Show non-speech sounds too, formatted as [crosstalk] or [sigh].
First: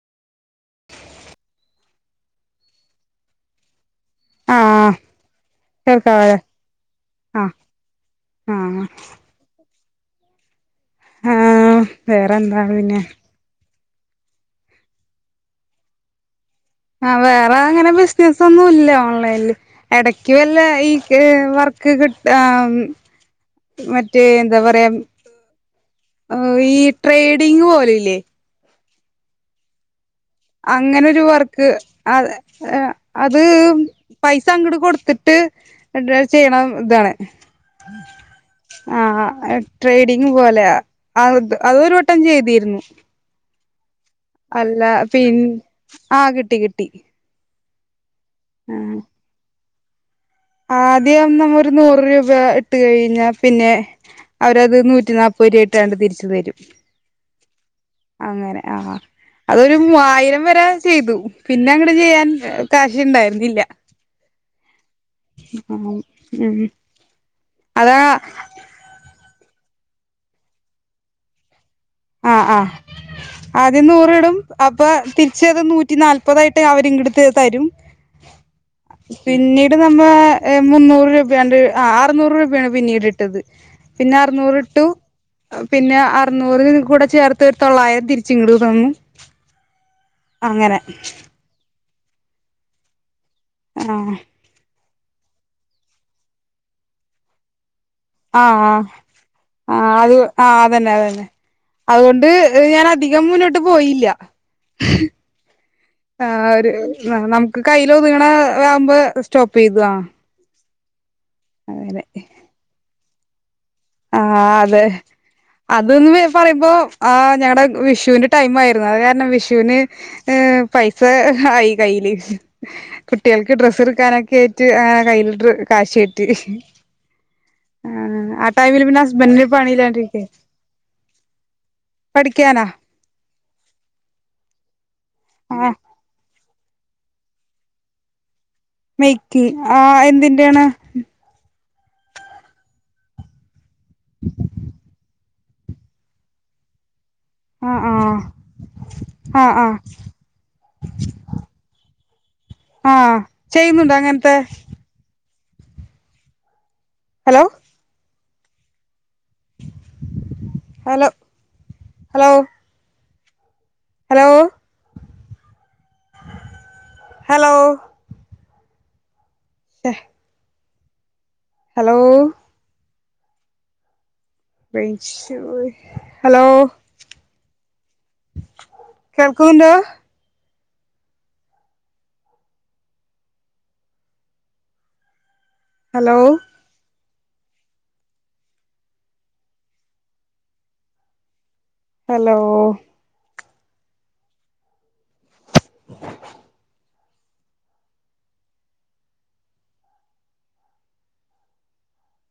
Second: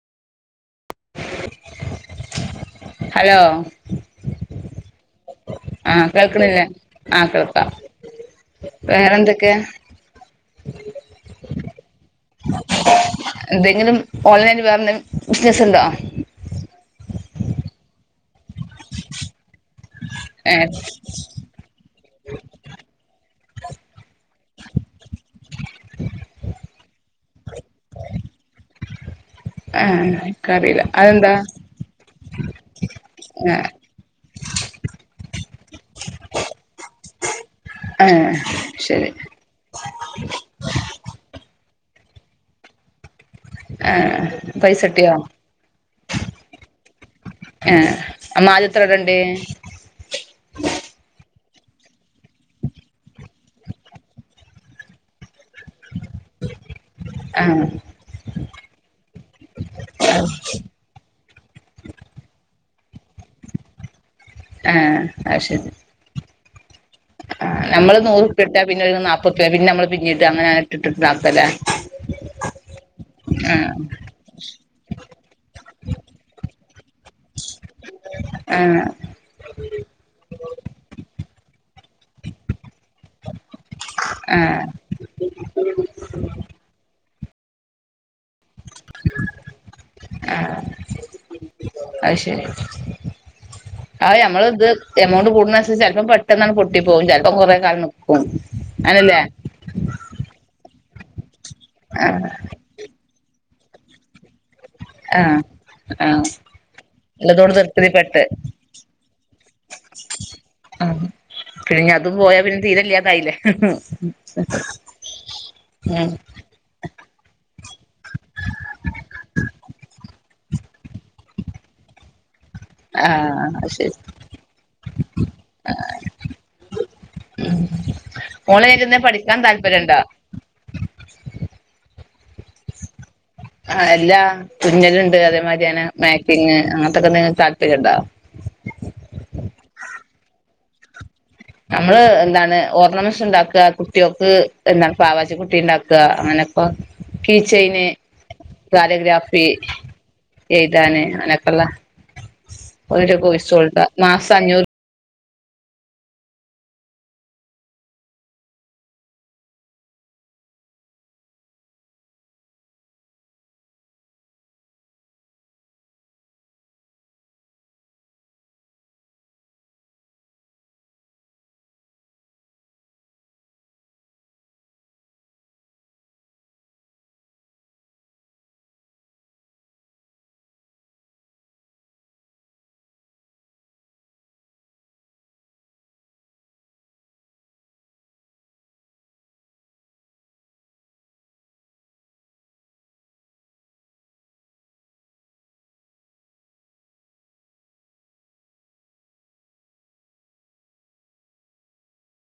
Hello. ആഹ്. ആഹ് കേൾക്കാവല്ലേ കേൾക്ണില്ലേ? ആഹ് കേൾക്കാം. ആഹ് ഇപ്പെങ്ങനെണ്ട് കെ ആഹ് വേറെന്താ പിന്നെ എന്തെങ്കിലും ഓൺലൈനിൽ വേറെന്തേലും ബിസിനസ്സ്ണ്ടൊ? ആഹ് വേറെ അങ്ങനെ ബിസിനസൊന്നു ഇല്ല ഓൺലൈനില്. എടക്ക് വല്ല ഏഹ് ഈകെ വർക്ക് ർക് കിട്ടാ ഉം മറ്റേ എന്താ പറയാ? ഈ ട്രേഡിങ് പോലില്ലേ? ഏഹ് അങ്ങനൊരു വർക്ക് അത് എ അത് ആഹ് പൈസങ്ട് കൊടുത്ത്ട്ട് [unintelligible] ചെയ്യ്ണ ഇതാണ്. ആഹ് ശരി ആഹ് ട്രേഡിങ് പോലെയാ. അ അഹ്‌ ഒരുവട്ടം ചെയ്തിരുന്നു. ഏഹ്. അല്ലാ പിൻ ആഹ് കിട്ടി കിട്ടി. ഏഹ് നമ്മാദ്യത്രയാ ആഹ് ഇടണ്ടേയ്? ആദ്യം നമ്മൊരു നൂറ് രൂപ ഇട്ട് കഴിഞ്ഞാ പിന്നെ അവരത് നൂറ്റി നാപത് പൊരിട്ടാണ്ട് തിരിച്ചു തരും. ആഹ് അങ്ങനെ ആ ആ അതൊരു മൂവായിരം വരെ ചെയ്തു. പിന്നങ്ങട് ചെയ്യാൻ കാശ്ണ്ടായിരുന്നില്ല. ഏഹ്. ആഹ്. ഉം അതാ നമ്മള് നൂറുപ്പിട്ടാ പിന്നൊരു നാപ്പുർപ്യ. പിന്നമ്മള് പിന്നീടാങ്ങനെ അങ്ങനെ ഇട്ട് ഇട്ടിട്ടാക്കല്ലേ? ആ ആഹ്. ആദ്യം നൂറിടും അപ്പൊ തിരിച്ചത് നൂറ്റി നാല്പതായിട്ട് അവരിങ്ങട് ത് തരും. ഏഹ് പിന്നീട് നമ്മേ മുന്നൂറ് രൂപയാണ്ട് ആ അറ്ന്നൂറ് രൂപയാണ് പിന്നീട് ഇട്ടത്. പിന്ന ആഹ് അറുന്നൂറിട്ടു. പിന്നെ അറുന്നൂറിന് കൂടെ ചേർത്ത് ഒരു തൊള്ളായിരത്തി ചിങ്ങട് തന്നു. അങ്ങനെ അത് ശെരി ആഹ് ഞമ്മൾ ഇത് എമൗണ്ട് കൂടുന്നൻസര്ച്ച് ചെലപ്പം പെട്ടെന്ന് ആണ്ട് പൊട്ടി പോകും. ചെൽപ്പോം കൊറേ കാലം നി ആഹ് ആഹ് ആ അത് ആ അതന്നെ അതെന്നെ അതുകൊണ്ട് ആഹ് ഞാൻ അധികം മുന്നോട്ട് പോയില്ല. ഏഹ്. ആഹ് ഒരു നമുക്ക് കയ്ല് തൃപ്തിപ്പെട്ട് ഒത്ങ്ങ്ണ ഇതാവുമ്പോ സ്റ്റോപ്പ് ചെയ്തൊ. ആ പിന്നെ അതും പോയാ പിന്നെ തീരെല്ലാതായിലെ. ആഹ് ഉം പറിമ്പോ ആ ഞങ്ങടെ വിഷൂന്റെ ടൈം ആയിരുന്നു. അത് കാരണം വിഷൂന് ഏ പൈസ ആയി കയ്ല്. ആഹ് കുട്ട്യേൾക്ക് അത് ഡ്രസ്സ് ശരി എടുക്കാനൊക്കെ ആയിറ്റ് ആ കയ്യില് കാശ് കിട്ടി. ആഹ് ഉം ആ ടൈമില് പിന്നെ ഹസ്ബന്റ് ന് പണി ഇല്ലാണ്ടിരിക്കെ പഠിക്കാനൊ. ആ എല്ലാ തുന്നല്ണ്ട് അതേമാരി ആഹ് അങ്ങനെ മാക്കിങ് അങ്ങൻത്തൊക്കെ നിങ്ങക്ക് താല്പര്യം ഇണ്ടോ. മെയ്ക്ക് ആ എന്തിന്റെ ആണ്. നമ്മള് എന്താണ് ഓർണമെന്റ്സ് ബണ്ടാക്ക. കുട്ടികൾക്ക് എന്താണ് പാവാച്ച കുട്ടി ഇണ്ടാക് അങ്ങനെപ്പൊ ആഹ് കീച്ചൈന് ആഹ് കാരോഗ്രാഫി ആഹ് ആഹ് ചെയ്താന് അനക്കെള്ള ആഹ് ഒരൊക്കെഴിച്ച കൊടുത്ത ചെയ്യുന്നുണ്ട് അങ്ങനത്തെ മാസം അഞ്ഞൂറ് hello hello hello hello hello ആഹ ഹലോ ഹലോ കേൾക്കുണ്ടോ ഹലോ ഹലോ [inaudible]